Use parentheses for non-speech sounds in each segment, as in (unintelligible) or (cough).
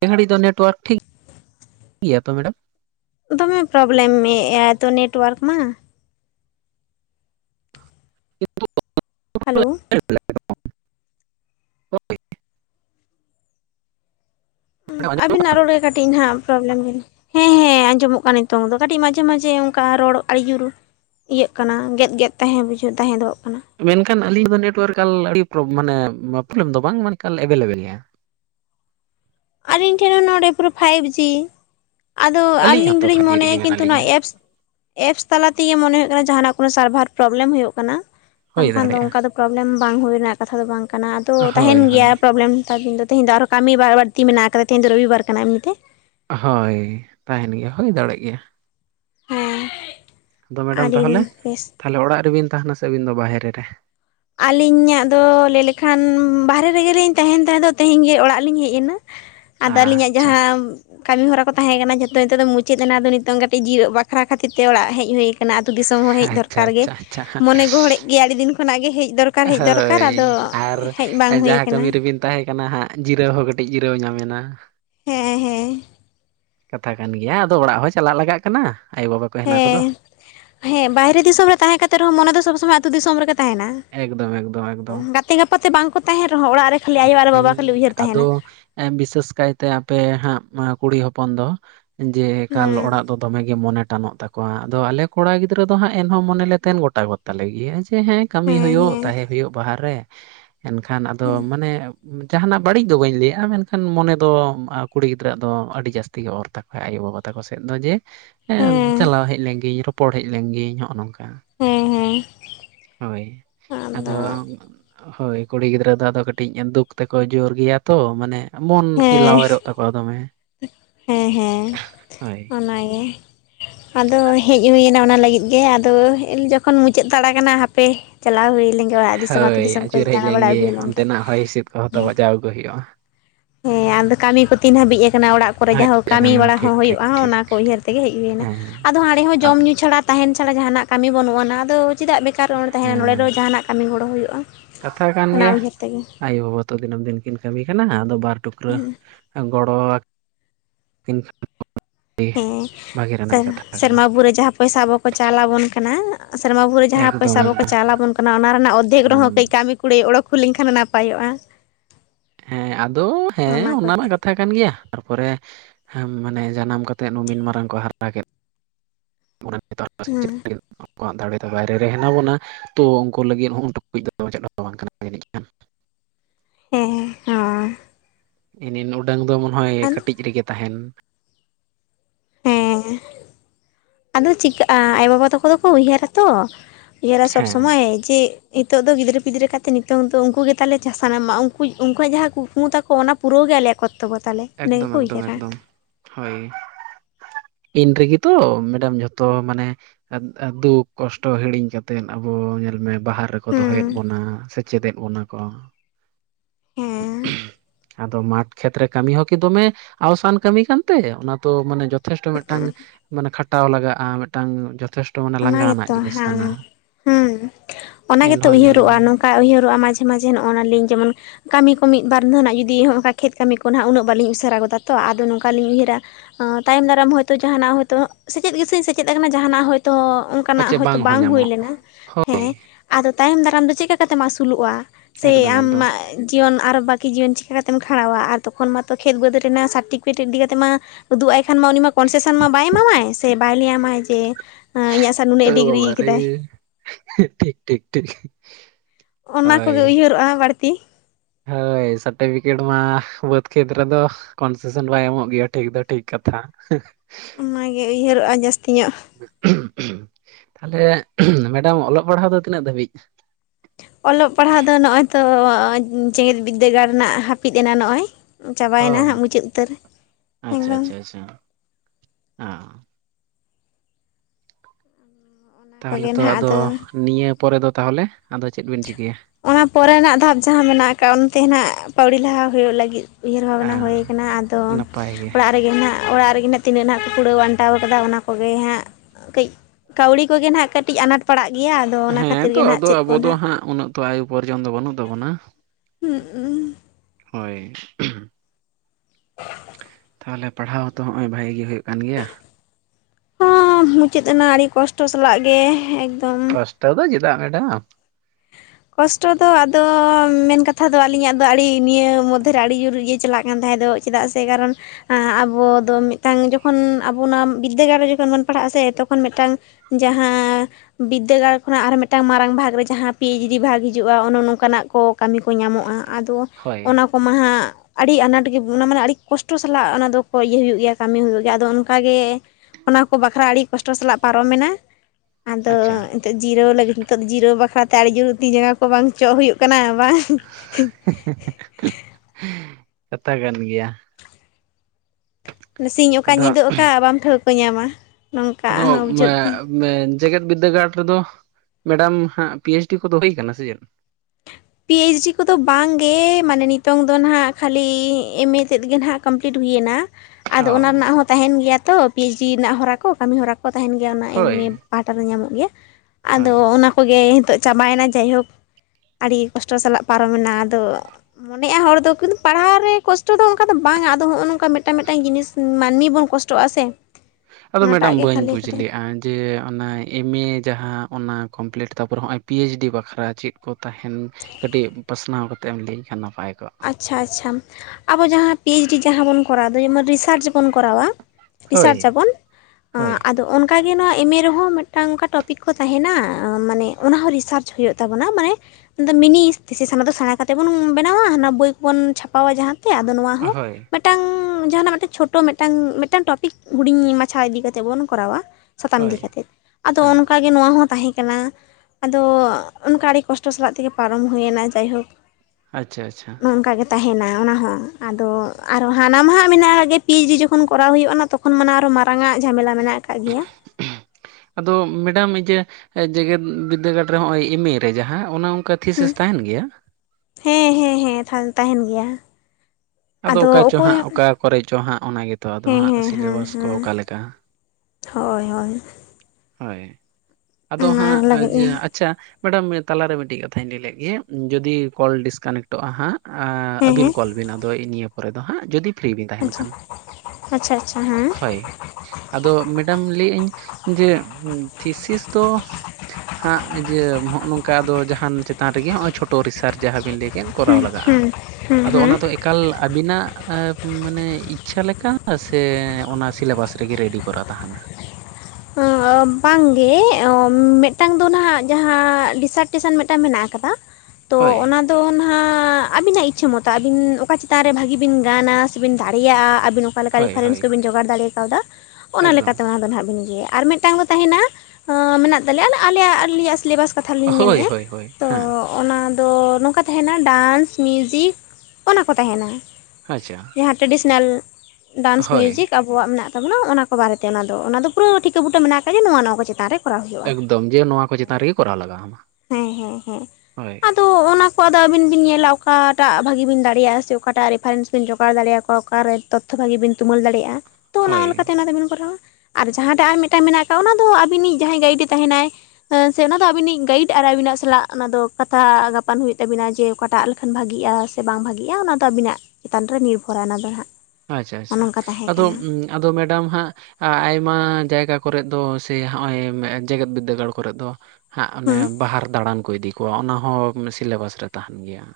ᱱᱮ ᱜᱷᱟᱹᱲᱤᱡ ᱫᱚ ᱱᱮᱴᱣᱟᱨᱠ ᱴᱷᱤᱠ ᱜᱮᱭᱟ ᱛᱚ ᱢᱮᱰᱚᱢ? ᱫᱚᱢᱮ ᱯᱨᱚᱵᱮᱞᱮᱢ ᱮᱜ ᱟᱭᱛᱚ ᱱᱮᱴᱣᱟᱨᱠ ᱢᱟ, ᱦᱮᱞᱳ (unintelligible) (unintelligible) ᱩᱸᱜ ᱟᱵᱤᱱᱟᱜ ᱨᱚᱲ ᱜᱮ ᱠᱟᱹᱴᱤᱡ ᱱᱟᱦᱟᱸᱜ ᱯᱨᱚᱵᱮᱞᱮᱢ ᱦᱮᱸ ᱦᱮᱸ ᱟᱸᱡᱚᱢᱚᱜ ᱠᱟᱱ ᱱᱤᱛᱚᱝ ᱫᱚ ᱠᱟᱹᱴᱤᱡ ᱢᱟᱡᱷᱮ ᱢᱟᱡᱷᱮ ᱚᱝᱠᱟ ᱨᱚᱲ ᱟᱹᱰᱤ ᱡᱩᱨᱩ ᱤᱭᱟᱹᱜ ᱠᱟᱱᱟ ᱜᱮᱫ ᱜᱮᱫ ᱛᱟᱦᱮᱸ ᱵᱩᱡᱷᱟᱹᱜ ᱛᱟᱦᱮᱸ ᱜᱫᱚᱜ ᱠᱟᱱᱟ᱾ ᱢᱮᱱᱠᱷᱟᱱ ᱟᱹᱞᱤᱧ ᱫᱚ ᱱᱮᱴᱳᱣᱟᱨᱠ ᱟᱞ ᱟᱹᱰᱤ ᱯᱨᱚᱵᱽ ᱢᱟᱱᱮ ᱯᱨᱚᱵᱞᱮᱢ ᱫᱚ ᱵᱟᱝ ᱢᱮᱱ ᱠᱟᱞ ᱮᱵᱮᱞᱮᱵᱮᱞ ᱜᱮᱭᱟ᱾ ᱟᱹᱞᱤᱧ ᱴᱷᱮᱱ ᱦᱚᱸ ᱱᱚᱸᱰᱮ ᱯᱩᱨᱟᱹ ᱯᱷᱟᱭᱤᱵᱽ ᱡᱤ ᱟᱫᱚ ᱟᱹᱞᱤᱧ ᱦᱚᱸᱛᱚ ᱫᱚᱞᱤᱧ ᱵᱷᱟᱹᱜᱤ ᱨᱮᱜᱮ ᱢᱚᱱᱮᱭᱟ ᱢᱮᱱᱟᱜ ᱠᱤᱱᱛᱩ ᱱᱚᱣᱟ ᱞᱤᱧᱟ ᱮᱯᱥ ᱮᱯᱥ ᱛᱟᱞᱟ ᱛᱮᱜᱮ ᱢᱚᱱᱮ ᱦᱩᱭᱩᱜ ᱠᱟᱱᱟ ᱡᱟᱦᱟᱱᱟᱜ ᱠᱳᱱᱳ ᱥᱟᱨᱵᱷᱟᱨ ᱯᱨᱚᱵᱮᱞᱮᱢ ᱦᱩᱭᱩᱜ ᱠᱟᱱᱟ ᱦᱩᱭ ᱵᱟᱝᱠᱷᱟᱱ ᱫᱚ ᱫᱟᱲᱮᱭᱟᱜᱼᱟ ᱚᱝᱠᱟ ᱫᱚ ᱯᱨᱚᱵᱮᱞᱮᱢ ᱵᱟᱝ ᱦᱩᱭ ᱨᱮᱱᱟᱜ ᱠᱟᱛᱷᱟ ᱫᱚ ᱵᱟᱝ ᱠᱟᱱᱟ ᱟᱫᱚ ᱛᱟᱦᱮᱱ ᱦᱳᱭ ᱦᱳᱭ ᱜᱮᱭᱟ ᱯᱨᱚᱵᱮᱞᱮᱢ ᱱᱮᱛᱟᱨ ᱫᱤᱱ ᱫᱚ ᱛᱤᱦᱤᱧ ᱫᱚ ᱟᱨᱦᱚᱸ ᱠᱟᱹᱢᱤ ᱵᱟᱭ ᱵᱟᱲ ᱛᱤ ᱢᱮᱱᱟᱜ ᱟᱠᱟᱫᱟ ᱛᱤᱦᱤᱧ ᱫᱚ ᱨᱚᱵᱤᱵᱟᱨ ᱠᱟᱱᱟ ᱮᱢᱱᱤ ᱛᱮ᱾ ᱦᱳᱭ ᱛᱟᱦᱮᱱ ᱜᱮᱭᱟ ᱦᱳᱭ ᱫᱟᱲᱮᱜ ᱜᱮᱭᱟ ᱾ ᱦᱮᱸ ᱟᱫᱚ ᱢᱮᱰᱚᱢ ᱟᱹᱰᱤ ᱛᱟᱞᱦᱮ ᱵᱮᱥ ᱛᱟᱞᱦᱮ ᱚᱲᱟᱜ ᱨᱮᱵᱤᱱ ᱛᱟᱦᱮᱱᱟ ᱥᱮ ᱟᱹᱵᱤᱱ ᱫᱚ ᱵᱟᱦᱮᱨᱮ ᱨᱮ? ᱟᱹᱞᱤᱧᱟᱜ ᱫᱚ ᱞᱟᱹᱭ ᱞᱮᱠᱷᱟᱱ ᱵᱟᱨᱦᱮ ᱨᱮᱜᱮ ᱞᱤᱧ ᱛᱟᱦᱮᱱ ᱛᱟᱦᱮᱸᱫ ᱫᱚ ᱛᱮᱦᱮᱧ ᱜᱮ ᱚᱲᱟᱜ ᱞᱤᱧ ᱦᱮᱡ ᱮᱱᱟ ᱾ (unintelligible) ᱟᱫᱚ ᱟᱹᱞᱤᱧᱟᱜ ᱡᱟᱦᱟᱢ ᱠᱟᱹᱢᱤ ᱦᱚᱨᱟ ᱠᱚ ᱛᱟᱦᱮᱸ ᱠᱟᱱᱟ ᱡᱷᱚᱛᱚ ᱱᱤᱛᱚᱜ ᱫᱚ ᱢᱩᱪᱟᱹᱫᱽ ᱮᱱᱟ ᱟᱫᱚ ᱱᱤᱛᱚᱝ ᱠᱟᱹᱴᱤᱡ ᱡᱤᱭᱟᱹᱜ ᱵᱟᱠᱷᱨᱟ ᱠᱷᱟᱹᱛᱤᱨ ᱛᱮ ᱚᱲᱟᱜ ᱦᱮᱡ ᱦᱩᱭ ᱠᱟᱱᱟ ᱟᱛᱩ ᱫᱤᱥᱚᱢ ᱦᱚᱸ ᱦᱮᱡ ᱟᱪᱪᱷᱟ ᱫᱚᱨᱠᱟᱨ ᱜᱮ ᱟᱪᱪᱷᱟ ᱟᱪᱪᱷᱟ ᱢᱚᱱᱮ ᱜᱚᱦᱚᱲᱮᱜ ᱜᱮᱭᱟ ᱟᱹᱰᱤ ᱫᱤᱱ ᱠᱷᱚᱱᱟᱜ ᱜᱮ ᱦᱮᱡ ᱫᱚᱨᱠᱟᱨ ᱦᱮᱡ ᱫᱚᱨᱠᱟᱨ ᱦᱟᱹᱭ ᱟᱫᱚ ᱟᱨ ᱦᱮᱡ ᱵᱟᱝ ᱦᱩᱭ ᱡᱟᱦᱟᱸ ᱟᱠᱟᱱᱟ ᱠᱟᱹᱢᱤ ᱨᱮ ᱵᱤᱱ ᱛᱟᱦᱮᱸ ᱠᱟᱱᱟ ᱦᱟᱸᱜ ᱡᱤᱨᱟᱹᱣ ᱦᱚᱸ ᱠᱟᱹᱴᱤᱡ ᱡᱤᱨᱟᱹᱣ ᱧᱟᱢ ᱮᱱᱟ᱾ ᱦᱮᱸ ᱦᱮᱸ᱾ ᱠᱟᱛᱷᱟ ᱠᱟᱱ ᱜᱮᱭᱟ ᱟᱫᱚ ᱚᱲᱟᱜ ᱦᱚᱸ ᱪᱟᱞᱟᱜ ᱞᱟᱜᱟᱜ ᱠᱟᱱᱟ ᱟᱭᱳ ᱵᱟᱵᱟ ᱠᱚ ᱦᱮᱱᱟ ᱠᱚᱫᱚ ᱦᱮᱸ ᱦᱮᱸ ᱵᱟᱦᱨᱮ ᱫᱤᱥᱚᱢ ᱨᱮ ᱛᱟᱦᱮᱸ ᱠᱟᱛᱮᱛ ᱨᱮᱦᱚᱸ ᱢᱚᱱᱮ ᱫᱚ ᱥᱚᱵᱽ ᱥᱩᱢᱚᱭ ᱟᱛᱩ ᱫᱤᱥᱚᱢ ᱨᱮᱜᱮ ᱛᱟᱦᱮᱱᱟ᱾ ᱮᱠᱫᱚᱢ ᱮᱠᱫᱚᱢ ᱮᱠᱫᱚᱢ᱾ ᱛᱮ ᱜᱟᱯᱟ ᱛᱮ ᱵᱟᱝ ᱠᱚ ᱛᱟᱦᱮᱱ ᱨᱮᱦᱚᱸ ᱚᱲᱟᱜ ᱨᱮ ᱠᱷᱟᱹᱞᱤ ᱟᱭᱳ ᱟᱨ ᱵᱟᱵᱟ ᱠᱷᱟᱹᱞᱤ ᱩᱭᱦᱟᱹᱨ ᱛᱟᱦᱮᱱᱟ᱾ ᱮ ᱵᱤᱥᱟᱹᱥ ᱠᱟᱭ ᱛᱮ ᱟᱯᱮ ᱦᱟᱸᱜ ᱟ ᱠᱩᱲᱤ ᱦᱚᱯᱚᱱ ᱫᱚ ᱡᱮ ᱮᱠᱟᱞ ᱦᱮᱸ ᱚᱲᱟᱜ ᱫᱚ ᱫᱚᱢᱮ ᱜᱮ ᱢᱚᱱᱮ ᱴᱟᱱᱚᱜ ᱛᱟ ᱠᱚᱣᱟᱜ ᱫᱚ ᱟᱞᱮ ᱠᱚᱲᱟ ᱜᱤᱫᱽᱨᱟᱹ ᱫᱚ ᱦᱟᱸᱜ ᱮᱱᱦᱚᱸ ᱢᱚᱱᱮ ᱞᱮ ᱛᱮᱱ ᱜᱚᱴᱟ ᱜᱚᱫ ᱛᱟᱞᱮ ᱜᱮᱭᱟ ᱪᱮ ᱦᱮᱸ ᱠᱟᱹᱢᱤ ᱦᱩᱭᱩᱜ ᱛᱟᱦᱮᱸ ᱦᱩᱭᱩᱜ ᱵᱟᱦᱟᱨ ᱨᱮ ᱮᱱᱠᱷᱟᱱ ᱟᱫᱚ ᱢᱟᱱᱮ ᱡᱟᱦᱟᱱᱟᱜ ᱵᱟᱹᱲᱤᱡ ᱫᱚ ᱵᱟᱹᱧ ᱞᱟᱹᱭᱟ ᱢᱮᱱᱠᱷᱟᱱ ᱢᱚᱱᱮ ᱫᱚ ᱟ ᱠᱩᱲᱤ ᱜᱤᱫᱽᱨᱟᱹᱣᱟᱜ ᱫᱚ ᱟᱹᱰᱤ ᱡᱟᱹᱥᱛᱤ ᱜᱮ ᱚᱨ ᱛᱟᱠᱚ ᱟᱭᱳᱵᱟᱵᱟ ᱛᱟᱠᱚ ᱥᱮᱜ ᱫᱚ ᱡᱮ ᱦᱮ ᱦᱮᱸ ᱪᱟᱞᱟᱣ ᱦᱮᱡ ᱞᱮᱱ ᱜᱤᱧ ᱨᱚᱯᱚᱲ ᱦᱮᱡ ᱞᱮᱱ ᱜᱤᱧ ᱦᱚᱜᱚ ᱱᱚᱝᱠᱟ᱾ ᱦᱮᱸ ᱦᱮᱸ ᱦᱳᱭ ᱟᱫᱚ ᱦᱳᱭ ᱠᱩᱲᱤ ᱜᱤᱫᱽᱨᱟᱹ ᱫᱚ ᱟᱫᱚ ᱠᱟᱴ ᱴᱤᱡ ᱫᱩᱠ ᱛᱮᱠᱚ ᱡᱳᱨ ᱜᱮᱭᱟ ᱛᱚ ᱢᱟᱱᱮ ᱢᱚᱱ ᱠᱤ ᱦᱮᱸ ᱞᱟᱣᱮᱨᱚᱜ ᱛᱟᱠᱚᱣᱟ ᱫᱚᱢᱮ ᱦᱮᱸ ᱦᱮᱸ ᱦᱳᱭ᱾ ᱚᱱᱟᱜᱮ᱾ ᱟᱫᱚ ᱦᱮᱡ ᱦᱩᱭᱱᱟ ᱚᱱᱟ ᱞᱟᱹᱜᱤᱫ ᱜᱮ ᱟᱫᱚ ᱦᱮᱡᱞᱤᱝ ᱡᱚᱠᱷᱚᱱ ᱢᱩᱪᱟᱹᱫ ᱯᱟᱲᱟ ᱠᱟᱱᱟ ᱦᱟᱯᱮ ᱪᱟᱞᱟᱣ ᱦᱩᱭ ᱞᱮᱱᱜᱮ ᱚᱲᱟᱜ ᱫᱤᱥᱚᱢ ᱟᱹᱛᱩ ᱦᱳᱭ ᱫᱤᱥᱚᱢ ᱠᱚ ᱟᱹᱪᱩᱨ ᱦᱮᱡ ᱫᱟᱬᱟ ᱵᱟᱲᱟ ᱞᱮᱱᱜᱮ ᱟᱹᱜᱩᱭ ᱚᱱᱛᱮᱱᱟᱜ ᱦᱚᱭ ᱦᱤᱸᱥᱤᱫ ᱠᱚᱦᱚᱸ ᱛᱚ ᱵᱟᱡᱟᱣ ᱟᱹᱜᱩᱭ ᱦᱩᱭᱩᱜᱼᱟ᱾ ᱦᱮᱸ ᱟᱫᱚ ᱠᱟᱹᱢᱤ ᱠᱚ ᱛᱤᱱ ᱦᱟᱹᱵᱤᱡ ᱟᱠᱟᱱᱟ ᱚᱲᱟᱜ ᱠᱚᱨᱮ ᱦᱮᱡ ᱡᱟᱦᱚᱠ ᱠᱟᱹᱢᱤ ᱟᱠᱟᱱᱟ ᱵᱟᱲᱟ ᱦᱚᱸ ᱴᱷᱤᱠ ᱴᱷᱤᱠ ᱦᱩᱭᱩᱜᱼᱟ ᱦᱚᱸ ᱚᱱᱟ ᱴᱷᱤᱠ ᱠᱚ ᱩᱭᱦᱟᱹᱨ ᱛᱮᱜᱮ ᱦᱮᱡ ᱦᱩᱭᱱᱟ ᱦᱮᱸ ᱟᱫᱚ ᱦᱟᱸᱰᱮ ᱦᱚᱸ ᱟᱫ ᱡᱚᱢ ᱧᱩ ᱪᱷᱟᱲᱟ ᱛᱟᱦᱮᱱ ᱪᱷᱟᱲᱟ ᱡᱟᱦᱟᱱᱟᱜ ᱠᱟᱹᱢᱤ ᱵᱟᱹᱱᱩᱜ ᱟᱱᱟ ᱟᱫᱚ ᱪᱮᱫᱟᱜ ᱵᱮᱪ ᱮᱠᱟᱨ ᱚᱰᱮ ᱛᱮᱦᱮᱱᱟ ᱱᱚᱸᱰᱮ ᱫᱚ ᱦᱮᱸ ᱡᱟᱦᱟᱱᱟᱜ ᱠᱟᱹᱢᱤ ᱦᱳᱲᱳ ᱦᱩᱭᱩᱜᱼᱟ ᱠᱟᱛᱷᱟ ᱠᱟᱱ ᱚᱱᱟ ᱜᱮᱭᱟ ᱩᱭᱦᱟᱹᱨ ᱛᱮᱜᱮ ᱟᱭᱳ ᱵᱟᱵᱟ ᱛᱚ ᱫᱤᱱᱟᱹᱢ ᱫᱤᱱ ᱠᱤᱱ ᱠᱟᱹᱢᱤ ᱠᱟᱱᱟ ᱟᱫᱚ ᱵᱟᱨ ᱴᱩᱠᱨᱟ ᱜᱚᱲᱚ ᱣᱟᱠ (unintelligible) ᱵᱷᱟᱹᱜᱮ ᱨᱮᱱᱟᱜ ᱦᱮᱸ ᱠᱟᱛᱷᱟ ᱠᱟᱱᱟ᱾ ᱥᱮᱨᱢᱟ ᱵᱷᱳᱨ ᱨᱮ ᱡᱟᱦᱟᱸ ᱯᱚᱭᱥᱟ ᱵᱟᱠᱚ ᱪᱟᱞᱟᱵᱚᱱ ᱠᱟᱱᱟ ᱥᱮᱨᱢᱟ ᱯᱩᱨᱤ ᱡᱟᱦᱟᱸ ᱮᱠᱫᱚᱢ ᱯᱚᱭᱥᱟ ᱵᱟᱠᱚ ᱮᱠᱫᱚᱢ ᱪᱟᱞᱟᱣᱵᱚᱱ ᱠᱟᱱᱟ ᱚᱱᱟ ᱨᱮᱱᱟᱜ ᱚᱫᱽᱫᱷᱮᱠ ᱨᱮᱦᱚᱸ ᱦᱩᱸ ᱠᱟᱹᱡ ᱠᱟᱹᱢᱤ ᱠᱩᱲᱟᱭ ᱚᱰᱳᱚᱠ ᱠᱚ ᱞᱤᱧ ᱠᱷᱟᱱ ᱱᱟᱯᱟᱭᱚᱜᱼᱟ᱾ ᱦᱮᱸ ᱟᱫᱚ ᱦᱮᱸ ᱚᱱᱟ ᱱᱟᱜᱟᱛ ᱠᱟᱛᱷᱟ ᱠᱟᱱ ᱜᱮᱭᱟ ᱛᱟᱨᱯᱚᱨᱮ ᱢᱟᱱᱮ ᱡᱟᱱᱟᱢ ᱠᱟᱛᱮᱜ ᱱᱩᱢᱤᱱ ᱢᱟᱨᱟᱝ ᱠᱚ ᱦᱟᱨᱟ ᱠᱮᱫ (inaudible) ᱦᱮᱸ (unintelligible) ᱫᱟᱲᱮ ᱫᱚ ᱵᱟᱭᱨᱮ ᱨᱮ ᱦᱮᱱᱟᱜ ᱵᱚᱱᱟ ᱛᱚ ᱩᱱᱠᱩ ᱞᱟᱹᱜᱤᱫ ᱦᱚᱸ (unintelligible) ᱦᱮᱸ ᱦᱚᱸ᱾ ᱮᱱᱤ ᱩᱰᱟᱹᱝ ᱫᱚ ᱢᱚᱱᱮ ᱦᱚᱭ ᱟᱫᱚ ᱠᱟᱹᱴᱤᱡ ᱨᱮᱜᱮ ᱛᱟᱦᱮᱱ ᱦᱮᱸ ᱟᱫᱚ ᱪᱤᱠᱟᱹᱜᱼᱟ ᱟᱭᱳᱵᱟᱵᱟ ᱛᱟᱠᱚ ᱫᱚᱠᱚ ᱩᱭᱦᱟᱹᱨᱟ ᱛᱚ ᱩᱭᱦᱟᱹᱨᱟ ᱥᱚᱵ ᱦᱮᱸ ᱥᱚᱢᱚᱭ ᱪᱮ ᱱᱤᱛᱚᱜ ᱫᱚ ᱜᱤᱫᱽᱨᱟᱹ ᱯᱤᱫᱽᱨᱟᱹ ᱠᱟᱛᱮᱜ ᱱᱤᱛᱚᱜ ᱫᱚ ᱩᱱᱠᱩ ᱜᱮᱛᱟᱞᱮ ᱪᱟᱥᱟ ᱱᱟᱢᱟ ᱩᱱᱠᱩ ᱩᱱᱠᱩᱣᱟᱜ ᱡᱟᱦᱟᱸ ᱠᱩᱠᱢᱩ ᱛᱟᱠᱚ ᱚᱱᱟ ᱯᱩᱨᱟᱹᱣ ᱜᱮ ᱟᱞᱮᱭᱟᱜ ᱠᱚᱛ ᱛᱚᱵᱚ ᱛᱟᱞᱮ ᱤᱱᱟᱹ ᱮᱠᱫᱚᱢ ᱜᱮᱠᱚ ᱮᱠᱫᱚᱢ ᱩᱭᱦᱟᱹᱨᱟ᱾ ᱮᱠᱫᱚᱢ ᱦᱳᱭ ᱤᱱ ᱨᱮᱜᱮ ᱛᱚ ᱢᱮᱰᱟᱢ ᱡᱷᱚᱛᱚ ᱢᱟᱱᱮ ᱫᱟᱛᱛᱟ ᱫᱛᱩ ᱠᱚᱥᱴᱚ ᱦᱤᱲᱤᱧ ᱠᱟᱛᱮᱱ ᱟᱵᱚ ᱧᱮᱞᱢᱮ ᱵᱟᱦᱟᱨ ᱨᱮᱠᱚ ᱫᱚᱦᱚᱭᱮᱜ ᱦᱮᱸ ᱵᱚᱱᱟ ᱥᱮ ᱪᱮᱫᱮᱫ ᱵᱚᱱᱟ ᱠᱚ ᱦᱮᱸ ᱟᱫᱚ ᱢᱟᱴᱷ ᱠᱷᱮᱛᱨᱮ ᱠᱟᱹᱢᱤ ᱦᱚᱸᱠᱤ ᱫᱚᱢᱮ ᱟᱣᱥᱟᱱ ᱠᱟᱹᱢᱤ ᱠᱟᱱᱛᱮ ᱚᱱᱟ ᱛᱚ ᱢᱟᱱᱮ ᱡᱚᱛᱷᱮᱥᱴᱚ ᱢᱤᱜᱴᱟᱝ ᱢᱟᱱᱮ ᱠᱷᱟᱴ ᱠᱟᱴᱟᱣ ᱞᱟᱜᱟᱜᱼᱟ, ᱢᱤᱫᱴᱟᱝ ᱡᱚᱛᱷᱮᱥᱴᱚ ᱢᱟᱱᱮ ᱚᱱᱟ ᱞᱟᱸᱜᱟ ᱟᱱᱟᱜ ᱜᱮᱛᱚ ᱡᱤᱱᱤᱥ ᱦᱮᱸ ᱠᱟᱱᱟ ᱦ ᱚᱱᱟ ᱜᱮᱛᱚ ᱮᱱᱦᱚᱸ ᱧᱮᱞ ᱩᱭᱦᱟᱹᱨᱚᱜᱼᱟ, ᱢᱮ ᱱᱚᱝᱠᱟ ᱵᱟᱠᱡ ᱩᱭᱟᱹᱨᱚᱜᱼᱟ ᱢᱟᱡᱷᱮ ᱢᱟᱡᱷᱮ, ᱱᱚᱜᱼᱚᱞᱤᱧ ᱡᱮᱢᱚᱱ, ᱠᱟᱹᱢᱤ ᱠᱚ ᱢᱤᱫ ᱵᱟᱨ ᱫᱣᱟᱸᱜ ᱡᱩᱫᱤ ᱱᱚᱠᱟ ᱠᱷᱮᱛ ᱠᱟᱹᱢᱤ ᱠᱚ ᱦᱟᱸᱜ ᱩᱱᱟᱹᱜ ᱵᱟᱹᱞᱤᱧ ᱩᱥᱟᱹᱨᱟ ᱜᱚᱫᱟ ᱛᱚ, ᱟᱫᱚ ᱱᱚᱝᱠᱟ ᱞᱤᱧ ᱩᱭᱦᱟᱹᱨᱟ, ᱛᱟᱭᱚᱢ ᱫᱟᱨᱟᱢ ᱦᱚᱳᱭᱛᱳ ᱡᱟᱦᱟᱱᱟᱜ ᱦᱳᱭᱛᱳ ᱥᱮᱪᱮᱫ ᱜᱮ ᱥᱧ ᱥᱮᱪᱮᱫ ᱟᱠᱟᱱᱟ ᱡᱟᱦᱟᱱᱟᱜ ᱦᱚᱳᱭᱛᱳ ᱚᱱᱠᱟᱱᱟᱜ ᱯᱟᱪᱮᱫ ᱦᱳᱭᱛᱳ ᱦᱚᱸ ᱵᱟᱝ ᱦᱩᱭ ᱧᱟᱢᱚᱜ ᱞᱮᱱᱟ ᱦᱮᱸ ᱦᱳᱭ ᱟᱫᱚ ᱛᱟᱭᱚᱢ ᱫᱟᱨᱟᱢ ᱫᱚ ᱪᱮᱫ ᱞᱮᱠᱟ ᱠᱟᱛᱮᱢ ᱟᱹᱥᱩᱞᱚᱜᱼᱟ ᱥᱮ ᱮᱠᱫᱚᱢ ᱮᱠᱫᱚᱢ ᱟᱢᱟᱜ ᱡᱤᱭᱚᱱ ᱟᱨᱚ ᱵᱠᱤ ᱡᱤᱭᱚᱱ ᱪᱤᱠᱟ ᱠᱟᱛᱮᱢ ᱠᱷᱟᱸᱰᱟᱣᱟ ᱟᱨ ᱛᱚᱠᱷᱚᱱ ᱢᱟᱛᱚ ᱠᱷᱮᱛ ᱵᱟᱹᱫᱽ ᱨᱮᱱᱟᱜ ᱥᱟᱨᱴᱤᱯᱷᱤᱠᱮᱴ ᱤᱫᱤ ᱠᱟᱛᱮᱜ ᱢᱟ ᱩᱫᱩᱜᱼ ᱟᱭ ᱠᱷᱟᱱ ᱢᱟ ᱩᱱᱤ ᱢᱟ ᱠᱚᱱᱥᱮᱥᱚᱱ ᱢᱟ ᱵᱟᱭ ᱮᱢᱟᱢᱟᱭ, ᱥᱮ ᱵᱟᱭ ᱞᱟᱹᱭᱟᱢᱟᱭ ᱡᱮ ᱤᱧᱟᱜ ᱱᱩᱱᱟᱜ ᱮ ᱰᱤᱜᱽᱤᱭ ᱠᱟᱫᱟᱭ ᱾ ᱦᱮᱸ ᱴᱷᱤᱠ ᱴᱷᱤᱠ ᱴᱷᱤᱠ ᱾ ᱚᱱᱟ ᱠᱚᱜᱮ ᱩᱭᱦᱟᱹᱨᱚᱜᱼᱟ ᱵᱟᱹᱲᱛᱤ ᱾ ᱦᱳᱭ ᱥᱟᱨᱯᱷᱤᱠᱮᱴ ᱢᱟ ᱵᱟᱹᱫᱽ ᱠᱷᱮᱛ ᱨᱮᱫᱚ ᱠᱚᱱᱥᱮᱥᱚᱱ ᱵᱟᱭ ᱮᱢᱚᱜ ᱜᱮᱭᱟ, ᱴᱷᱤᱠ ᱫᱚ ᱴᱷᱤᱠ ᱠᱟᱛᱷᱟ ᱾ ᱚᱱᱟᱜᱮ ᱩᱭᱦᱟᱹᱨᱚᱜᱼᱟ ᱡᱟᱥᱛᱤ ᱧᱚᱜ ᱾ ᱛᱟᱦᱚᱞᱮ ᱢᱮᱰᱟᱢ ᱚᱞᱚᱜ ᱯᱟᱲᱦᱟᱣ ᱫᱚ ᱛᱤᱱᱟᱹᱜ ᱫᱷᱟᱹᱵᱤᱡ? ᱚᱞᱚᱜ ᱯᱟᱲᱦᱟᱣ ᱫᱚ ᱱᱚᱜᱼᱚᱭ ᱛᱚ ᱡᱮᱜᱮᱛ ᱵᱤᱫᱽᱫᱟᱹᱜᱟᱲ ᱨᱮᱱᱟᱜ ᱦᱟᱹᱯᱤᱫ ᱮᱱᱟ ᱱᱚᱜᱼᱚᱭ ᱾ ᱚ ᱪᱟᱵᱟᱭᱮᱱᱟ ᱦᱟᱸᱜ ᱢᱩᱪᱟᱹᱫ ᱩᱛᱟᱹᱨ ᱮᱠᱫᱚᱢ ᱟᱪᱪᱷᱟ, ᱾ ᱦᱮ, ᱚᱱᱟ ᱛᱟᱦᱚᱞᱮ ᱠᱚᱜᱮ ᱛᱚ ᱱᱟᱦᱟᱜ ᱟᱫᱚ ᱱᱤᱭᱟᱹ ᱯᱚᱨᱮ ᱫᱚ ᱛᱟᱦᱚᱞᱮ, ᱟᱫᱚ ᱪᱮᱫ ᱵᱤᱱ ᱪᱤᱠᱟᱹᱭᱟ? ᱚᱱᱟ ᱯᱚᱨᱮᱱᱟᱜ ᱫᱷᱟᱯ ᱡᱟᱦᱟᱸ ᱢᱮᱱᱟᱜ ᱟᱠᱟᱫ ᱚᱱᱛᱮ ᱱᱟᱜᱷ ᱯᱟᱣᱲᱤ ᱞᱟᱦᱟ ᱦᱩᱭᱩᱜ ᱞᱟᱹᱜᱤᱫ ᱾ ᱩᱭᱦᱟᱹᱨ ᱵᱷᱟᱵᱽᱱᱟ ᱦᱩᱭ ᱟᱠᱟᱱᱟ, ᱟᱫᱚ ᱱᱟᱯᱟᱭ ᱜᱮ ᱚᱲᱟᱜ ᱨᱮᱜᱮ ᱱᱟᱜᱷ᱾ ᱚᱲᱟᱜ ᱨᱮᱜᱮ ᱱᱟᱜᱷ ᱛᱤᱱᱟᱹᱜ ᱱᱟᱜᱷ ᱠᱩᱲᱟᱹᱣ ᱟᱱᱴᱟᱣ ᱟᱠᱟᱫᱟ ᱚᱱᱟ ᱠᱚᱜᱮ ᱦᱟᱸᱜ ᱠᱟᱹᱡ ᱠᱟᱹᱣᱲᱤ ᱠᱚᱜᱮ ᱱᱟᱜᱷ ᱠᱟᱹᱴᱤᱡ ᱟᱱᱟᱴ ᱯᱟᱲᱟᱜ ᱜᱮᱭᱟ, ᱟᱫᱚ ᱚᱱᱟ ᱦᱮᱸ ᱠᱷᱟᱹᱛᱤᱨ ᱛᱚ ᱜᱮ ᱱᱟᱜᱷ ᱟᱫᱚ ᱪᱮᱫ ᱠᱚ ᱟᱵᱚ ᱫᱚ ᱱᱟᱜᱷ᱾ ᱦᱟᱸᱜ ᱩᱱᱟᱹᱜ ᱛᱚ ᱟᱭ ᱩᱯᱟᱨᱡᱚᱱ ᱫᱚ ᱵᱟᱹᱱᱩᱜ ᱛᱟᱵᱚᱱᱟ᱾ ᱦᱩᱸᱜ ᱩ᱾ ᱦᱳᱭ᱾ ᱛᱟᱦᱚᱞᱮ ᱯᱟᱲᱦᱟᱣ ᱛᱚ ᱦᱚᱸᱜᱼᱚᱭ ᱵᱷᱟᱜᱮ ᱜᱮ ᱦᱩᱭᱩᱜ ᱠᱟᱱ ᱜᱮᱭᱟ᱾ ᱦᱚᱸ ᱢᱩᱪᱟᱹᱫ ᱮᱱᱟ ᱟᱹᱰᱤ ᱠᱚᱥᱴᱚ ᱥᱟᱞᱟᱜ ᱜᱮ ᱮᱠᱫᱚᱢ ᱾ ᱠᱚᱥᱴᱚ ᱫᱚ ᱪᱮᱫᱟᱜ ᱢᱮᱰᱟᱢ᱾ ᱠᱚᱥᱴᱚ ᱫᱚ ᱟᱫᱚ ᱢᱮᱱ ᱠᱟᱛᱷᱟ ᱫᱚ ᱟᱹᱞᱤᱧᱟᱜ ᱫᱚ ᱟᱹᱰᱤ ᱱᱤᱭᱟᱹ ᱢᱚᱫᱽᱫᱷᱮᱨ ᱨᱮ ᱟᱹᱰᱤ ᱡᱳᱨ ᱤᱭᱟᱹ ᱪᱟᱞᱟᱜ ᱠᱟᱱ ᱛᱟᱦᱮᱸᱜ ᱫᱚ᱾ ᱪᱮᱫᱟᱜ ᱥᱮ ᱠᱟᱨᱚᱱ, ᱟᱵᱚ ᱫᱚ ᱢᱤᱫᱴᱟᱱ ᱡᱚᱠᱷᱚᱱ ᱟᱵᱚ ᱱᱚᱣᱟ ᱵᱤᱫᱽᱫᱟᱹᱜᱟᱲ ᱨᱮ ᱡᱚᱠᱷᱚᱱ ᱵᱚᱱ ᱯᱟᱲᱦᱟᱜᱼᱟ ᱥᱮ ᱛᱚᱠᱷᱚᱱ ᱢᱤᱫᱴᱟᱝ ᱡᱟᱦᱟᱸ ᱵᱤᱫᱽᱫᱟᱹᱜᱟᱲ ᱠᱷᱚᱱᱟᱜ ᱟᱨ ᱢᱤᱫᱴᱟᱝ ᱢᱟᱨᱟᱝ ᱵᱷᱟᱜᱽ ᱨᱮ ᱡᱟᱦᱟᱸ ᱯᱤ ᱮᱭᱤᱪ ᱰᱤ ᱡᱩᱫᱤ ᱵᱷᱟᱜᱽ ᱦᱤᱡᱩᱜᱼᱟ ᱚᱱᱮ ᱱᱚᱝᱠᱟ ᱱᱟᱜᱷ ᱠᱚ ᱠᱟᱹᱢᱤ ᱠᱚ ᱧᱟᱢᱚᱜᱼᱟ, ᱟᱫᱚ ᱦᱳᱭ ᱚᱱᱟ ᱠᱚᱢᱟ ᱦᱟᱸᱜ ᱟᱹᱰᱤ ᱟᱱᱟᱴ ᱜᱮ ᱚᱱᱟ ᱢᱟᱱᱮ ᱟᱹᱰᱤ ᱠᱚᱥᱴᱚ ᱥᱟᱞᱟᱜ ᱚᱱᱟ ᱫᱚᱠᱚ ᱤᱭᱟᱹ ᱦᱩᱭᱩᱜ ᱜᱮᱭᱟ ᱠᱟᱹᱢᱤ ᱦᱩᱭᱩᱜ ᱜᱮᱭᱟ, ᱟᱫᱚ ᱚᱱᱠᱟᱜᱮ᱾ ᱚᱱᱟ ᱠᱚ ᱵᱟᱠᱷᱨᱟ ᱟᱹᱰᱤ ᱠᱚᱥᱴᱚ ᱥᱟᱞᱟᱜ ᱯᱟᱨᱚᱢᱮᱱᱟ᱾ ᱟᱫᱚ ᱟᱪᱪᱷᱟ ᱱᱤᱛᱳᱜ ᱡᱤᱨᱟᱹᱣ ᱞᱟᱹᱜᱤᱫ ᱡᱤᱨᱟᱹᱣ ᱵᱟᱠᱷᱨᱟᱛᱮ ᱟᱹᱰᱤ ᱡᱳᱨ ᱛᱤ ᱡᱟᱸᱜᱟ ᱠᱚ ᱵᱟᱝ ᱪᱚᱜ ᱦᱩᱭᱩᱜ ᱠᱟᱱᱟ ᱵᱟᱝ᱾ ᱠᱟᱛᱷᱟ ᱠᱟᱱ ᱜᱮᱭᱟ᱾ ᱥᱤᱧ ᱚᱠᱟ ᱟᱫᱚ ᱧᱤᱫᱟᱹ ᱦᱟᱸᱜ ᱚᱠᱟ ᱵᱟᱢ ᱴᱷᱟᱹᱣᱠᱟᱹ ᱧᱟᱢᱟ᱾ ᱱᱚᱝᱠᱟ ᱟᱫᱚ᱾ ᱦᱚᱸ ᱵᱩᱡᱷᱟᱹᱜ ᱜᱮᱭᱟ ᱡᱮᱸᱜᱮᱫ ᱵᱤᱫᱽᱫᱟᱹᱜᱟᱲ ᱨᱮᱫᱚ ᱢᱮᱰᱟᱢ ᱦᱟᱸᱜ ᱯᱤ ᱮᱭᱤᱪ ᱰᱤ ᱠᱚᱫᱚ ᱦᱩᱭ ᱠᱟᱱᱟ ᱥᱮ ᱪᱮᱫ? ᱯᱤ ᱮᱭᱤᱪ ᱰᱤ ᱠᱚᱫᱚ ᱵᱟᱝᱜᱮ ᱢᱟᱱᱮ ᱱᱤᱛᱚᱝ ᱫᱚ ᱱᱟᱜᱷ ᱠᱷᱟᱹᱞᱤ ᱮᱢ ᱮ ᱛᱮᱫ ᱜᱮ ᱱᱟᱜᱷ ᱠᱚᱢᱯᱞᱤᱴ ᱦᱩᱭᱮᱱᱟ ᱾ ᱟᱫᱚ ᱚ ᱚᱱᱟ ᱨᱮᱱᱟᱜ ᱦᱚᱸ ᱛᱟᱸᱦᱮᱱ ᱜᱮᱭᱟ ᱛᱚ ᱯᱤ ᱮᱭᱤᱪ ᱰᱤ ᱨᱮᱱᱟᱜ ᱦᱚᱨᱟ ᱠᱚ ᱠᱟᱹᱢᱤᱦᱚᱨᱟ ᱠᱚ ᱛᱟᱸᱦᱮᱱ ᱜᱮᱭᱟ ᱚᱱᱟ ᱮᱢ ᱦᱳᱭ ᱮ ᱯᱟᱦᱴᱟ ᱨᱮ ᱧᱟᱢᱚᱜ ᱜᱮᱭᱟ ᱟᱫᱚ ᱦᱳᱭ ᱚᱱᱟ ᱠᱚᱜᱮ ᱦᱤᱛᱚᱜ ᱪᱟᱵᱟᱭᱮᱱᱟ ᱡᱟᱭᱦᱳᱠ ᱾ ᱟᱹᱰᱤ ᱠᱚᱥᱴᱚ ᱥᱟᱞᱟᱜ ᱯᱟᱨᱚᱢᱮᱱᱟ ᱟᱫᱚ ᱢᱚᱱᱮᱜᱼᱟ ᱦᱚᱲ ᱫᱚ ᱠᱤᱱᱛᱩ ᱯᱟᱲᱦᱟᱣ ᱨᱮ ᱠᱚᱥᱴᱚ ᱫᱚ ᱚᱱᱠᱟ ᱫᱚ ᱵᱟᱝᱼᱟ ᱟᱫᱚ ᱱᱚᱜᱼᱚ ᱱᱚᱝᱠᱟ ᱢᱤᱫᱴᱟᱝ ᱢᱤᱫᱴᱟᱝ ᱡᱤᱱᱤᱥ ᱢᱟᱹᱱᱢᱤ ᱵᱚᱱ ᱠᱚᱥ ᱠᱚᱥᱴᱚᱜ-ᱟ ᱥᱮ ᱾ ᱟᱫᱚ ᱢᱮᱰᱟᱢ ᱵᱟᱹᱧ ᱵᱩᱡᱽ ᱞᱮᱜᱼᱟ ᱾ ᱡᱮ ᱚᱱᱟ ᱮᱢ ᱮ ᱡᱟᱦᱟᱸ ᱚᱱᱟ ᱠᱚᱢᱯᱞᱤᱴ ᱛᱟᱯᱚᱨᱮ ᱦᱚᱸᱜᱼᱚᱭ ᱯᱤᱭ ᱮᱭᱤᱪ ᱰᱤ ᱵᱟᱠᱷᱨᱟ ᱪᱮᱫ ᱠᱚ ᱛᱟᱸᱦᱮᱱ ᱠᱟᱹᱴᱤᱡ ᱯᱟᱥᱱᱟᱣ ᱠᱟᱛᱮᱫ ᱮᱢ ᱞᱟᱹᱭ ᱞᱮᱠᱷᱟᱱ ᱱᱟᱯᱟᱭ ᱠᱚᱜᱼᱟ ᱾ ᱟᱪᱪᱷᱟ ᱟᱪᱪᱷᱟ ᱟᱵᱚ ᱡᱟᱦᱟᱸ ᱯᱤ ᱮᱭᱤᱪ ᱰᱤ ᱡᱟᱦᱟᱸ ᱵᱚᱱ ᱠᱚᱨᱟᱣᱫᱟ ᱡᱮᱢᱚᱱ ᱨᱤᱥᱟᱨᱪ ᱵᱚᱱ ᱠᱚᱨᱟᱣᱟ ᱾ ᱦᱳᱭ ᱨᱤᱥᱟᱨᱪ ᱟᱵᱚᱱ ᱦᱳᱭ ᱟᱫᱚ ᱚᱱ ᱚᱱᱠᱟ ᱜᱮ ᱱᱚᱣᱟ ᱮᱢ ᱮ ᱨᱮᱦᱚᱸ ᱢᱤᱫᱴᱟᱝ ᱚᱱᱠᱟ ᱴᱚᱯᱤᱠ ᱠᱚ ᱛᱟᱸᱦᱮᱱᱟ ᱢᱟᱱᱮ ᱚᱱᱟ ᱦᱚᱸ ᱨᱤᱥᱟᱨᱪ ᱦᱩᱭᱩᱜ ᱛᱟᱵᱚᱱᱟ ᱾ ᱢᱟᱱᱮ ᱢᱤᱱᱤ ᱤᱥᱛᱷᱤᱥᱤᱥ ᱚᱱᱟ ᱫᱚ ᱥᱮᱬᱟ ᱠᱟᱛᱮ ᱵᱚᱱ ᱵᱮᱱᱟᱣᱟ ᱦᱟᱱᱟ ᱵᱳᱭ ᱠᱚᱵᱚᱱ ᱪᱷᱟᱯᱟᱣᱟ ᱡᱟᱦᱟᱸ ᱛᱮ ᱟᱫᱚ ᱱᱚᱣᱟ ᱦᱚᱸ ᱦᱳᱭ ᱴᱟᱝ ᱡᱟᱦᱟᱸᱱᱟᱜ ᱢᱤᱫᱴᱟᱝ ᱪᱷᱳᱴᱳ ᱢᱮᱫᱴᱟᱝ ᱢᱤᱫᱴᱟᱝ ᱴᱚᱯᱤᱠ ᱦᱩᱰᱤᱧ ᱢᱟᱪᱷᱟ ᱤᱫᱤ ᱠᱟᱛᱮ ᱵᱚᱱ ᱠᱚᱨᱟᱣᱟ ᱾ ᱥᱟᱛᱟᱢ ᱤᱫᱤ ᱦᱳᱭ ᱠᱟᱛᱮᱫ ᱟᱫᱚ ᱦᱮᱸ ᱚᱱᱠᱟ ᱜᱮ ᱱᱚᱣᱟ ᱦᱚᱸ ᱛᱟᱦᱮᱸ ᱠᱟᱱᱟ ᱟᱫᱚ ᱚᱱᱠᱟ ᱟᱹᱰᱤ ᱠᱚᱥᱴᱚ ᱥᱟᱞᱟᱜ ᱛᱮᱜᱮ ᱯᱟᱨᱚᱢ ᱦᱩᱭᱱᱟ ᱡᱟᱭᱦᱳᱠ ᱾ ᱟᱪᱪᱷᱟ ᱟᱪᱪᱷᱟ ᱾ ᱚᱱᱠᱟ ᱜᱮ ᱛᱟᱸᱦᱮᱱᱟ ᱚᱱᱟ ᱦᱚᱸ ᱟᱫᱚ ᱟᱨᱚ ᱦᱟᱱᱟ ᱢᱟᱦᱟᱜ ᱢᱮᱱᱟᱜ ᱠᱟᱜ-ᱜᱮ, ᱯᱤ ᱮᱭᱤᱪ ᱰᱤ ᱡᱚᱠᱷᱚᱱ ᱠᱚᱨᱟᱣ ᱦᱩᱭᱩᱜᱼᱟ ᱱᱟᱜ ᱛᱚᱠᱷᱚᱱ ᱛᱚᱠᱷᱚᱱ ᱢᱟ ᱱᱟᱸᱜ ᱟᱨᱚ ᱢᱟᱨᱟᱝ ᱟᱜ ᱡᱷᱟᱢᱮᱞᱟ ᱢᱮᱱᱟᱜ ᱟᱠᱟᱫ ᱜᱮᱭᱟ ᱾ (unintelligible) ᱟᱫᱚ ᱢᱮᱰᱟᱢ ᱤᱡᱟᱹ ᱡᱮᱸᱜᱮᱫ ᱵᱤᱫᱽᱫᱟᱹᱜᱟᱲ ᱨᱮ ᱱᱚᱜᱼᱚᱭ ᱮᱢ ᱮ ᱨᱮ ᱡᱟᱦᱟᱸ ᱚᱱᱟ ᱚᱱᱠᱟ ᱦᱩᱸ ᱛᱷᱤᱥᱤᱥ ᱛᱟᱸᱦᱮᱱ ᱜᱮᱭᱟ? ᱦᱮᱸ ᱦᱮᱸ ᱦᱮᱸ ᱛᱟᱸᱦᱮᱱ ᱜᱮᱭᱟ ᱾ ᱟᱫᱚ ᱚᱠᱟ ᱪᱚ ᱦᱟᱸᱜ ᱚᱠᱟ ᱠᱚᱨᱮ ᱪᱚ ᱦᱟᱸᱜ ᱚᱱᱟ ᱜᱮᱛᱚ ᱟᱫᱚ ᱦᱮᱸ ᱦᱟᱸᱜ ᱦᱮᱸ ᱦᱮᱸ ᱥᱤᱞᱮᱵᱟᱥ ᱠᱚ ᱦᱮᱸ ᱚᱠᱟᱞᱮᱠᱟ? ᱦᱳᱭ ᱦᱳᱭ ᱾ ᱦᱳᱭ, ᱟᱫᱚ ᱦᱟᱸᱜ ᱞᱟᱹᱜᱤᱫ ᱡᱮ ᱜᱮ ᱟᱡ ᱟᱪᱪᱷᱟ ᱢᱮᱰᱟᱢ ᱛᱟᱞᱟᱨᱮ ᱢᱤᱴᱤᱡ ᱠᱟᱛᱷᱟᱧ ᱞᱟᱹᱭ ᱞᱮᱫ ᱜᱮ ᱡᱩᱫᱤ ᱠᱚᱞ ᱰᱤᱥᱠᱟᱱᱮᱠᱴᱚᱜ-ᱟ ᱦᱟᱸᱜ ᱟᱻ ᱦᱮᱸ ᱟᱹᱵᱤᱱ ᱦᱮᱸ ᱠᱚᱞ ᱵᱤᱱ ᱟᱫᱚ ᱤᱱᱤᱭᱟᱹ ᱯᱚᱨᱮ ᱫᱚ ᱦᱟᱸᱜ ᱡᱩᱫᱤ ᱯᱷᱨᱤ ᱵᱤᱱ ᱛᱟᱦᱮᱱ ᱟᱪᱪᱷᱟ ᱠᱷᱟᱱ ᱟᱪᱪᱷᱟ ᱟᱪᱪᱷᱟ ᱦᱮᱸ ᱦᱳᱭ ᱾ ᱟᱫᱚ ᱢᱮᱰᱟᱢ ᱞᱟᱹᱭᱮᱜ-ᱟᱹᱧ ᱡᱮ ᱛᱷᱤᱥᱤᱥ ᱫᱚ ᱦᱟᱸᱜ ᱤᱡᱟᱹ ᱦᱚᱜ-ᱚ ᱱᱚᱝᱠᱟ ᱟᱫᱚ ᱡᱟᱦᱟᱱ ᱪᱮᱛᱟᱱ ᱨᱮᱜᱮ ᱦᱚᱜ-ᱚᱭ ᱪᱷᱚᱴᱳ ᱨᱤᱥᱟᱨᱪ ᱡᱟᱦᱟᱸ ᱵᱤᱱ ᱞᱟᱹᱭ ᱠᱮᱫ ᱠᱚᱨᱟᱣ ᱦᱮᱸ ᱞᱟᱜᱟᱜ-ᱟ, ᱦᱮᱸ ᱦᱮᱸ ᱟᱫᱚ ᱦᱮᱸ ᱚᱱᱟ ᱫᱚ ᱮᱠᱟᱞ ᱟᱵᱤᱱᱟᱜ ᱢᱟᱱᱮ ᱤᱪᱪᱷᱟᱹ ᱞᱮᱠᱟ ᱥᱮ ᱚᱱᱟ ᱥᱤᱞᱮᱵᱟᱥ ᱨᱮ ᱜᱮ ᱨᱮᱰᱤ ᱠᱚᱨᱟ ᱛᱟᱦᱮᱱᱟ? ᱦᱩᱸ ᱚ ᱵᱟᱝ ᱜᱮ ᱢᱮᱫᱴᱟᱝ ᱫᱚ ᱱᱟᱦᱟᱜ ᱡᱟᱦᱟᱸ ᱰᱤᱥᱟᱨᱴᱮᱥᱮᱱ ᱢᱮᱫᱴᱮᱝ ᱢᱮᱱᱟᱜ ᱟᱠᱟᱫᱟ, (unintelligible) ᱛᱚ ᱚᱱᱟ ᱫᱚ ᱱᱟᱦᱜ ᱟᱹᱵᱤᱱᱟᱜ ᱤᱪᱪᱷᱟᱹ ᱢᱚᱛᱚ ᱟᱹᱵᱤᱱ ᱚᱠᱟ ᱪᱮᱛᱟᱱ ᱨᱮ ᱵᱷᱟᱹᱜᱤ ᱵᱤᱱ ᱜᱟᱱᱟ ᱥᱮ ᱵᱤᱱ ᱫᱟᱲᱮᱭᱟᱜ-ᱟ ᱟᱹᱵᱤᱱ ᱚᱠᱟ ᱞᱮᱠᱟ ᱦᱳᱭ ᱦᱳᱭ ᱨᱮᱤᱯᱷᱟᱨᱮᱱᱥ ᱠᱚ ᱵᱤᱱ ᱡᱚᱜᱟᱲ ᱫᱟᱲᱮ ᱠᱟᱣᱫᱟ ᱚᱱᱟ ᱮᱠᱫᱚᱢ ᱞᱮᱠᱟᱛᱮ ᱚᱱᱟ ᱫᱚ ᱱᱟᱸᱦᱜ ᱵᱤᱱ ᱟᱨ ᱢᱮᱫᱴᱟᱝ ᱫᱚ ᱛᱟᱦᱮᱸᱱᱟ, ᱢᱮᱱᱟᱜ ᱛᱟᱞᱮᱭᱟ ᱟᱞ ᱟᱞᱮᱭᱟᱜ ᱟᱞᱮᱭᱟᱜ ᱥᱤᱞᱮᱵᱟᱥ ᱠᱟᱛᱷᱟ ᱞᱤᱧ ᱦᱳᱭ ᱢᱮᱱᱮᱜ-ᱟ ᱦᱳᱭ ᱦᱳᱭ ᱾ ᱛᱚ ᱦᱮᱸ ᱚᱱᱟ ᱫᱚ ᱱᱚᱝᱠᱟ ᱛᱟᱦᱮᱱᱟ ᱰᱟᱱᱥ, ᱢᱤᱭᱩᱡᱤᱠ ᱚᱱᱟ ᱠᱚ ᱛᱟᱦᱮᱱᱟ ᱾ ᱟᱪᱪᱷᱟ ᱾ ᱡᱟᱦᱟᱸ ᱴᱨᱮᱰᱤᱥᱮᱱᱟᱞ ᱰᱟᱱᱥ ᱢᱤᱭᱩᱡᱤᱠ ᱟᱵᱚᱣᱟᱜ ᱢᱮᱱᱟᱜ ᱛᱟᱵᱚᱱᱟ ᱚᱱᱟ ᱠᱚ ᱵᱟᱨᱮ ᱛᱮ ᱚᱱᱟ ᱫᱚ ᱾ ᱚᱱᱟ ᱫᱚ ᱯᱩᱨᱟᱹᱣ ᱴᱷᱤᱠᱟᱹ ᱵᱩᱴᱟᱹ ᱢᱮᱱᱟᱜ ᱟᱠᱟᱜ-ᱟ ᱡᱮ ᱱᱚᱣᱟ ᱱᱚᱣᱟ ᱠᱚ ᱪᱮᱛᱟᱱ ᱨᱮ ᱠᱚᱨᱟᱣ ᱦᱩᱭᱩᱜᱼᱟ ᱮᱠᱫᱚᱢ ᱡᱮ, ᱱᱚᱣᱟ ᱠᱚ ᱪᱮᱛᱟᱱ ᱨᱮ ᱜᱮ ᱠᱚᱨᱟᱣ ᱞᱟᱜᱟᱣᱢᱟ ᱦᱮᱸ ᱦᱮᱸ ᱦᱮᱸ ᱦᱳᱭ ᱾ ᱟᱫᱚ ᱚᱱᱟ ᱠᱚ ᱟᱫᱚ ᱟᱹᱵᱤᱱ ᱵᱤᱱ ᱧᱮᱞᱟ ᱚᱠᱟᱴᱟᱜ ᱵᱷᱟᱜᱤ ᱵᱤᱱ ᱫᱟᱲᱮᱭᱟᱜ-ᱟ ᱥᱮ, ᱚᱠᱟᱴᱟᱜ ᱨᱮᱯᱷᱟᱨᱮᱱᱥ ᱵᱤᱱ ᱡᱚᱜᱟᱲ ᱫᱟᱲᱮᱭᱟ ᱠᱚᱣᱟ ᱚᱠᱟ ᱨᱮ ᱾ ᱛᱚᱛᱛᱷᱚ ᱵᱷᱟᱹᱜᱤ ᱵᱤᱱ ᱛᱩᱢᱟᱹᱞ ᱫᱟᱲᱮᱭᱟᱜ-ᱟ ᱾ ᱛᱚ ᱚᱱᱟ ᱦᱳᱭ ᱚᱞ ᱠᱟᱛᱮ ᱛᱮ ᱚᱱᱟ ᱫᱚᱵᱤᱱ ᱠᱚᱨᱟᱣᱟ ᱾ ᱟᱨ ᱡᱟᱦᱟᱸ ᱴᱷᱮᱜ ᱟᱨ ᱢᱮᱜᱴᱟᱡ ᱢᱮᱱᱟᱜ ᱟᱠᱟᱜ, ᱚᱱᱟ ᱫᱚ ᱟᱹᱵᱤᱱᱤᱡ ᱡᱟᱦᱟᱸᱭ ᱜᱟᱭᱤᱰᱮ ᱛᱟᱦᱮᱸᱱᱟᱭ ᱥᱮ ᱚᱱᱟ ᱫᱚ ᱟᱹᱵᱤᱱᱤᱡ ᱜᱟᱭᱤᱰ ᱟᱨ ᱟᱹᱵᱤᱱᱟᱜ ᱥᱟᱞᱟᱜ ᱚᱱᱟ ᱫᱚ ᱠᱟᱛᱷᱟ ᱜᱟᱯᱟᱱ ᱦᱩᱭᱩᱜ ᱛᱟᱹᱵᱤᱱᱟ᱾ ᱡᱮ ᱚᱠᱟᱴᱟᱜ ᱞᱮᱠᱷᱟᱱ ᱵᱷᱟᱹᱜᱤᱜ-ᱟ, ᱥᱮ ᱵᱟᱝ ᱵᱷᱟᱜᱤᱜ-ᱟ ᱾ ᱚᱱᱟ ᱫᱚ ᱟᱵᱤᱱᱟᱜ ᱪᱮᱛᱟᱱ ᱨᱮ ᱱᱤᱨᱵᱷᱚᱨᱟ ᱚᱱᱟ ᱫᱚ ᱦᱟᱸᱜ᱾ ᱟᱪᱪᱷᱟ ᱚᱱᱮ ᱟᱪᱪᱷᱟ ᱚᱱᱠᱟ ᱛᱟᱦᱮᱸ ᱾ ᱟᱫᱚ ᱠᱟᱱᱟ ᱟᱫᱚ ᱢᱮᱰᱟᱢ ᱦᱟᱸᱜ ᱟᱭᱢᱟ ᱡᱟᱭᱜᱟ ᱠᱚ ᱨᱮᱜ ᱫᱚ ᱥᱮ, ᱦᱚᱸᱜ-ᱚᱭ ᱡᱮᱜᱮᱫ ᱵᱤᱫᱽᱫᱟᱹᱜᱟᱲ ᱠᱚ ᱨᱮ ᱫᱚ ᱾ ᱦᱟᱸᱜ ᱚᱱᱮ ᱦᱩᱸ ᱵᱟᱦᱟᱨ ᱫᱟᱲᱟᱱ ᱠᱚ ᱤᱫᱤ ᱠᱚᱣᱟ, ᱚᱱᱟ ᱦᱚᱸ ᱥᱤᱞᱮᱵᱟᱥ ᱨᱮ ᱛᱟᱦᱮᱱ ᱜᱮᱭᱟ᱾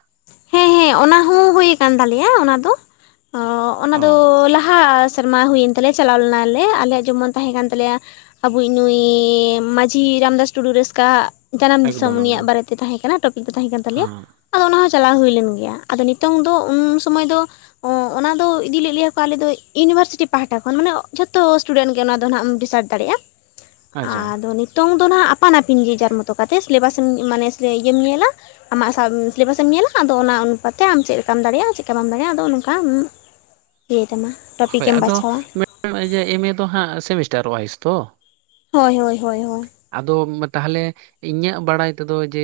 ᱦᱮᱸ ᱦᱮᱸ ᱚᱱᱟ ᱦᱚᱸ ᱦᱩᱭ ᱠᱟᱱ ᱛᱟᱞᱮᱭᱟ᱾ ᱚᱱᱟ ᱫᱚ, ᱚᱱᱟ ᱚ ᱫᱚ ᱞᱟᱦᱟ ᱥ ᱥᱮᱨᱢᱟ ᱦᱩᱭᱮᱱ ᱛᱟᱞᱮᱭᱟ ᱪᱟᱞᱟᱣ ᱞᱮᱱᱟᱞᱮ, ᱟᱞᱮ ᱡᱮᱢᱚᱱ ᱛᱟᱦᱮᱸ ᱠᱟᱱ ᱛᱟᱞᱮᱭᱟ ᱾ ᱟᱵᱚᱭᱤᱡ ᱱᱩᱭ ᱢᱟᱺᱡᱷᱤ ᱨᱟᱢᱫᱟᱥ ᱴᱩᱰᱩ ᱨᱟᱹᱥᱠᱟ ᱟᱸᱜ ᱡᱟᱱᱟᱢ ᱫᱤᱥᱚᱢ ᱮᱠᱫᱚᱢ ᱩᱱᱤᱭᱟᱜ ᱮᱠᱫᱚᱢ ᱵᱟᱨᱮ ᱛᱮ ᱛᱟᱦᱮᱸ ᱠᱟᱱᱟ᱾ ᱴᱚᱯᱤᱠ ᱫᱚ ᱛᱟᱦᱮᱸ ᱠᱟᱱ ᱛᱟᱞᱮᱭᱟ ᱦᱮᱸ ᱾ᱟᱫᱚ ᱚᱱᱟ ᱦᱚᱸ ᱪᱟᱞᱟᱣ ᱦᱩᱭ ᱞᱮᱱ ᱜᱮᱭᱟ᱾ ᱟᱫᱚ ᱱᱤᱛᱚᱝ ᱫᱚ ᱩᱱ ᱥᱩᱢᱟᱭ ᱫᱚ ᱚᱱᱟ ᱫᱚ ᱤᱫᱤ ᱞᱮᱜ ᱞᱮᱭᱟ ᱠᱚ ᱟᱞᱮ ᱫᱚ ᱤᱭᱩᱱᱤᱵᱷᱟᱨᱥᱤᱴᱤ ᱯᱟᱦᱴᱟ ᱠᱷᱚᱱ ᱾ ᱢᱟᱱᱮ ᱡᱷᱚᱛᱚ ᱥᱴᱩᱰᱮᱱᱴ ᱜᱮ ᱚᱱᱟ ᱫᱚ ᱦᱟᱸᱜ ᱫᱟᱲᱮᱭᱟᱜ-ᱟ ᱟᱪᱪᱷᱟ ᱟᱫᱚ ᱱᱤᱛ ᱛᱚᱝ ᱫᱚ ᱱᱟᱦᱟᱜ ᱟᱯᱟᱱ ᱟᱹᱯᱤᱱ ᱡᱮᱡᱟᱨ ᱢᱚᱛᱚ ᱠᱟᱛᱮᱜ, ᱥᱤᱞᱮᱵᱟᱥᱮᱢ ᱢᱟᱱᱮ ᱤᱭᱟᱹᱢ ᱧᱮᱞᱟ ᱾ ᱟᱢᱟ ᱥᱟᱢ ᱥᱤᱞᱮᱵᱟᱥᱮᱢ ᱧᱮᱞᱟ᱾ ᱟᱫᱚ ᱚᱱᱟ ᱚᱱᱩᱯᱟᱛᱮ, ᱟᱢ ᱪᱮᱜ ᱞᱮᱠᱟᱢ ᱫᱟᱲᱮᱭᱟᱜ-ᱟ ᱪᱮᱜᱠᱟ ᱵᱟᱢ ᱫᱟᱲᱮᱭᱟᱜ-ᱟ ᱟᱫᱚ ᱱᱚᱝᱠᱟᱢ ᱤᱭᱟᱹᱭ ᱛᱟᱢᱟ᱾ ᱦᱳᱭ ᱴᱚᱯᱤᱠᱮᱢ ᱟᱫᱚ ᱵᱟᱪᱷᱟᱣᱟ ᱢᱮᱰᱟᱢ ᱤᱭᱟᱹ ᱮ ᱢᱮ ᱫᱚ ᱦᱟᱸᱜ ᱥᱮᱢᱤᱥᱴᱟᱨ ᱚᱣᱟᱭᱤᱥ ᱛᱚ ᱾ ᱦᱳᱭ ᱦᱳᱭ ᱦᱳᱭ ᱦᱳᱭ ᱾ ᱟᱫᱚᱢ ᱛᱟᱦᱞᱮ ᱤᱧᱟᱹᱜ ᱵᱟᱲᱟᱭ ᱛᱮ ᱫᱚ ᱡᱮ,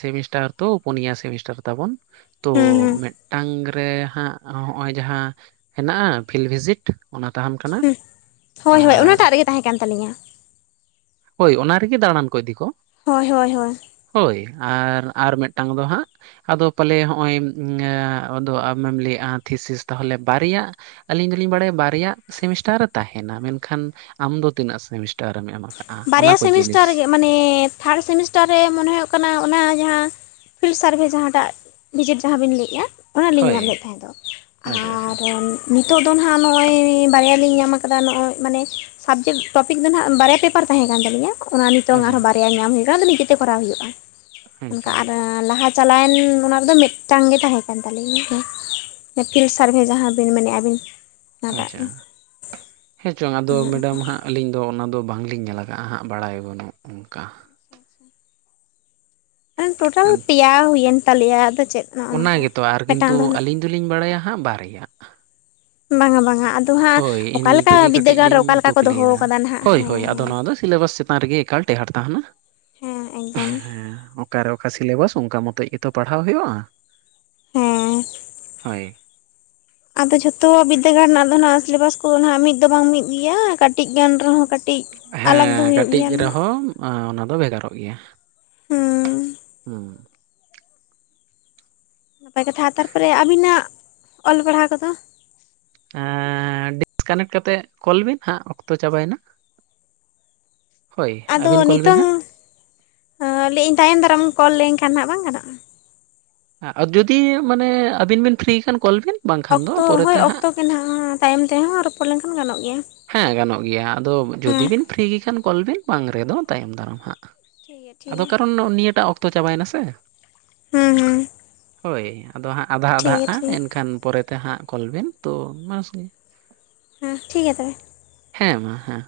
ᱥᱮᱢᱤᱥᱴᱟᱨ ᱛᱚ ᱯᱩᱱᱭᱟ ᱥᱮᱢᱤᱥᱴᱟᱨ ᱛᱟᱵᱚᱱ ᱾ ᱛᱳ ᱦᱩᱸ ᱦᱩᱸ ᱢᱮᱜᱴᱟᱝ ᱜᱟ ᱨᱮ ᱦᱟᱸᱜ ᱦᱚᱸ ᱦᱚᱸᱜ-ᱚᱭ ᱡᱟᱦᱟᱸ ᱦᱮᱱᱟᱜ-ᱟ, ᱯᱷᱤᱞᱵᱷᱤᱡᱤᱰ᱾ ᱚᱱᱟ ᱛᱟᱦᱟᱱ ᱠᱟᱱᱟ᱾ ᱦᱩᱸ ᱦᱳᱭ ᱦᱳᱭ ᱟᱨ ᱚᱱᱟᱴᱟᱜ ᱨᱮᱜᱮ ᱛᱟᱦᱮᱸ ᱠᱟᱱ ᱛᱟᱹᱞᱤᱧᱟ᱾ ᱦᱳᱭ ᱚᱱᱟ ᱨᱮ ᱜᱮ, ᱫᱟᱲᱟᱱ ᱠᱚ ᱤᱫᱤ ᱠᱚ ᱾ ᱦᱳᱭ ᱦᱳᱭ ᱦᱳᱭ᱾ ᱦᱳᱭ, ᱟᱨ ᱟᱨ ᱢᱮᱜᱴᱟᱝ ᱫᱚ ᱦᱟᱸᱜ ᱟᱫᱚ ᱯᱟᱞᱮ ᱦᱚᱸᱜᱼᱚᱭ ᱟᱫᱚ ᱟᱢᱮᱢ ᱞᱟᱹᱭᱮᱜᱼᱟ, ᱛᱷᱤᱥᱤᱥ ᱛᱟᱦᱚᱞᱮ ᱵᱟᱨᱭᱟ ᱟᱹᱞᱤᱧ ᱫᱚᱞᱤᱧ ᱵᱟᱲᱟᱭᱟ ᱵᱟᱨᱭᱟ ᱥᱮᱢᱤᱥᱴᱟᱨᱮ ᱛᱟᱦᱮᱱᱟ᱾ ᱢᱮᱱᱠᱷᱟᱱ ᱟᱢ ᱫᱚ ᱛᱤᱱᱟᱹᱜ ᱥᱮᱢᱤᱥᱴᱟᱨᱮᱢ ᱮᱢ ᱟᱠᱟᱫᱟ᱾ ᱵᱟᱨᱭᱟ ᱥᱮᱢᱤᱥᱴᱟᱨᱜᱮ ᱢᱟᱱᱮ, ᱛᱷᱟᱨᱰ ᱥᱮᱢᱤᱥᱴᱟᱨ ᱨᱮ ᱢᱚᱱᱮ ᱦᱩᱭᱩᱜ ᱠᱟᱱᱟ ᱚᱱᱟ ᱡᱟᱦᱟᱸ ᱯᱷᱤᱞᱰ ᱥᱟᱨᱵᱷᱮ ᱡᱟᱦᱟᱸᱴᱟᱜ, ᱵᱷᱤᱡᱤᱴ ᱡᱟᱦᱟᱸ ᱵᱤᱱ ᱞᱟᱹᱭᱮᱜᱼᱟ᱾ ᱚᱱᱟᱞᱤᱧ ᱦᱳᱭ ᱧᱟᱢ ᱞᱮᱫ ᱛᱟᱦᱮᱸ ᱛᱚ᱾ ᱟᱪᱪᱷᱟ ᱟᱪᱪᱷᱟ ᱟᱨ ᱱᱤᱛᱚᱜ ᱫᱚ ᱱᱟᱦᱟᱜ ᱱᱚᱜᱼᱚᱭ ᱵᱟᱨᱭᱟ ᱞᱤᱧ ᱧᱟᱢ ᱟᱠᱟᱫᱟ᱾ ᱱᱚᱜᱼᱚᱭ ᱢᱟᱱᱮ ᱥᱟᱵᱽᱡᱮᱠᱴ ᱴᱚᱯᱤᱠ ᱫᱚ ᱱᱟᱦᱟᱜ ᱵᱟᱨᱭᱟ ᱯᱮ ᱯᱟᱨ ᱛᱟᱦᱮᱸ ᱠᱟᱱ ᱛᱟᱹᱞᱤᱧᱟᱹ᱾ ᱚᱱᱟ ᱱᱤᱛᱚᱝ ᱟᱪᱪᱷᱟ ᱟᱨᱦᱚᱸ ᱵᱟᱨᱭᱟ ᱧᱟᱢ ᱦᱩᱭ ᱠᱟᱱᱟ, ᱟᱫᱚ ᱱᱤᱡᱮᱛᱮ ᱠᱚᱨᱟᱣ ᱦᱩᱭᱩᱜᱼᱟ᱾ ᱦᱮᱸ ᱚᱱᱠᱟ ᱪᱚᱝ ᱟᱨ ᱞᱟᱦᱟ ᱪᱟᱞᱟᱣᱮᱱ ᱚᱱᱟ ᱨᱮᱫᱚ ᱢᱤᱫᱴᱟᱝ ᱜᱮ ᱛᱟᱦᱮᱸ ᱠᱟᱱ ᱛᱟᱞᱤᱧᱟ ᱟᱹᱯᱤᱞ ᱥᱟᱨᱵᱷᱮ ᱡᱟᱦᱟᱸ ᱵᱤᱱ ᱢᱮᱱᱮᱫᱼᱟ ᱟᱹᱵᱤᱱ ᱾ ᱟᱪᱪᱷᱟ ᱾ ᱦᱮᱸ ᱪᱚᱝ ᱟᱫᱚ ᱚᱱᱮ ᱚᱱᱠᱟ ᱢᱮᱰᱟᱢ ᱦᱟᱸᱜ ᱟᱹᱞᱤᱧ ᱫᱚ ᱚᱱᱟ ᱫᱚ ᱵᱟᱝᱞᱤᱧ ᱧᱮᱞ ᱟᱠᱟᱜᱼᱟ ᱦᱟᱸᱜ, ᱵᱟᱲᱟᱭ ᱵᱟᱹᱱᱩᱜ ᱚᱱᱠᱟ᱾ ᱴᱳᱴᱟᱞ ᱯᱮᱭᱟ ᱦᱩᱭᱮᱱ ᱛᱟᱞᱮᱭᱟ ᱟᱫᱚ ᱪᱮᱫ? ᱱᱚᱜᱼᱚ ᱚᱱᱟ ᱱᱚᱝᱠᱟ ᱜᱮᱛᱚ ᱟᱨ ᱢᱤᱫᱴᱟᱝ ᱠᱤᱱᱛᱩ, ᱫᱚ ᱱᱟᱜ ᱟᱹᱞᱤᱧ ᱫᱚᱞᱤᱧ ᱵᱟᱲᱟᱭᱟ ᱦᱟᱸᱜ ᱵᱟᱨᱭᱟ ᱾ ᱵᱟᱝᱼᱟ ᱵᱟᱝᱼᱟ᱾ ᱟᱫᱚ ᱦᱟᱸᱜ ᱤᱱ ᱚᱠᱟᱞᱮᱠᱟ ᱨᱮᱜᱮ ᱠᱟᱹᱴᱤᱡ ᱵᱤᱫᱽᱫᱟᱹᱜᱟᱲ ᱨᱮ ᱚᱠᱟ ᱞᱤᱧ ᱞᱮᱠᱟ ᱠᱚ ᱫᱚᱦᱚ ᱟᱠᱟᱫᱟ ᱠᱩᱠᱞᱤᱭᱮᱫᱟ ᱱᱟᱦᱟᱜ ᱦᱳᱭ ᱦᱮᱸ ᱦᱳᱭ ᱟᱫᱚ ᱦᱮᱸ᱾ ᱱᱚᱣᱟ ᱫᱚ ᱥᱤᱞᱮᱵᱟᱥ ᱪᱮᱛᱟᱱ ᱨᱮᱜᱮ ᱮᱠᱟ ᱴᱮᱦᱟᱴ ᱛᱟᱦᱮᱱᱟ ᱾ ᱦᱮᱸ ᱮᱠᱫᱚᱢ ᱦᱮᱸ ᱚᱠᱟᱨᱮ ᱚᱠᱟ ᱥᱤᱞᱮᱵᱟᱥ, ᱚᱱᱠᱟ ᱢᱚᱛᱚᱡ ᱜᱮᱛᱚ ᱯᱟᱲᱦᱟᱣ ᱦᱩᱭᱩᱜᱼᱟ ᱾ ᱦᱮᱸ ᱦᱳᱭ ᱟᱫᱚ ᱡᱷᱚᱛᱚᱣᱟᱜ ᱵᱤᱫᱽᱫᱟᱹᱜᱟᱲ ᱨᱮᱱᱟᱜ ᱫᱚ, ᱱᱟᱦᱟᱜ ᱥᱤᱞᱮᱵᱟᱥ ᱠᱚᱼᱫᱚ ᱱᱟᱜ, ᱢᱤᱫ ᱫᱚ ᱵᱟᱝ ᱢᱤᱫ ᱜᱮᱭᱟ᱾ ᱠᱟᱹᱴᱤᱡ ᱜᱟᱱ ᱨᱮᱦᱚᱸ ᱠᱟ ᱦᱮᱸ ᱠᱟᱹᱴᱤᱡ ᱨᱮ ᱦᱚᱸ ᱚᱱᱟ ᱫᱚ ᱵᱷᱮᱜᱟᱨᱚᱜ ᱜᱮᱭᱟ ᱾ ᱦᱮᱸ ᱦᱩᱸ ᱱᱟᱯᱟᱭ ᱠᱟᱛᱷᱟ, ᱛᱟᱨᱯᱚᱨᱮ ᱟᱵᱤᱱᱟᱜ ᱚᱞ ᱯᱟᱲᱦᱟᱣ ᱠᱚᱫᱚ? ᱟ ᱰᱤᱥ ᱠᱟᱱᱮᱠᱴ ᱠᱟᱛᱮᱫ ᱠᱚᱞ ᱵᱤᱱ, ᱦᱟᱸᱜ ᱚᱠᱛᱚ ᱪᱟᱵᱟᱭᱮᱱᱟ᱾ ᱦᱳᱭ ᱟᱹᱵᱤᱱ ᱠᱚᱞ ᱵᱤᱱ ᱦᱟᱸᱜ ᱚ ᱞᱟᱹᱭᱤᱧ ᱛᱟᱭᱚᱢ ᱫᱟᱨᱟᱢ ᱠᱚᱞ ᱞᱮᱱᱠᱷᱟᱱ, ᱦᱟᱸᱜ ᱵᱟᱝ ᱜᱟᱱᱚᱜᱼᱟ? ᱟᱨ ᱡᱩᱫᱤ ᱢᱟᱱᱮ ᱟᱹᱵᱤᱱ ᱵᱤᱱ ᱯᱷᱨᱤᱤ ᱠᱷᱟᱱ ᱠᱚᱞ ᱵᱤᱱ? ᱵᱟᱝᱠᱷᱟᱱ ᱫᱚ ᱚᱠᱛᱚ ᱦᱳᱭ ᱯᱚᱨᱮᱛᱮ ᱦᱟᱸᱜ ᱚᱠᱛᱚ ᱜᱮ ᱱᱟᱦᱟᱜ, ᱛᱟᱭᱚᱢ ᱛᱮᱦᱚᱸ ᱨᱚᱯᱚᱲ ᱞᱮᱱᱠᱷᱟᱱ ᱜᱟᱱᱚᱜ ᱜᱮᱭ-ᱟ᱾ ᱦᱮᱸ ᱜᱟᱱᱚᱜ ᱜᱮᱭᱟ, ᱟᱫᱚ ᱦᱮᱸ ᱡᱩᱫᱤ ᱵᱤᱱ ᱯᱷᱨᱤ ᱜᱮ ᱠᱷᱟᱱ ᱠᱚᱞ ᱵᱤᱱ ᱾ ᱵᱟᱝ ᱨᱮᱫᱚ ᱛᱟᱭᱚᱢ ᱫᱟᱨᱟᱢ ᱦᱟᱸᱜ ᱴᱷᱤᱠ ᱜᱮᱭᱟ ᱴᱷᱤᱠ ᱟᱫᱚ ᱜᱮᱭᱟ ᱠᱟᱨᱚᱱ ᱱᱤᱭᱟᱹᱴᱟᱜ ᱚᱠᱛᱚ ᱪᱟᱵᱟᱭᱱᱟ ᱥᱮ ᱾ ᱦᱩᱸ ᱦᱩᱸ ᱾ ᱦᱳᱭ ᱟᱫᱚ ᱦᱟᱸᱜ ᱟᱫᱽᱷᱟ - ᱟᱫᱽᱟᱜᱼᱟ᱾ ᱴᱷᱤᱠ ᱜᱮᱭᱟ ᱮᱱᱠᱷᱟᱱ ᱯᱚᱨᱮᱛᱮ ᱦᱟᱸᱜ ᱠᱚᱞ ᱵᱤᱱ, ᱛᱚ ᱢᱟᱥ ᱜᱮ ᱦᱮᱸ ᱴᱷᱤᱠ ᱜᱮᱭᱟ ᱛᱚᱵᱮ᱾ ᱦᱮᱸ ᱢᱟ ᱦᱮᱸ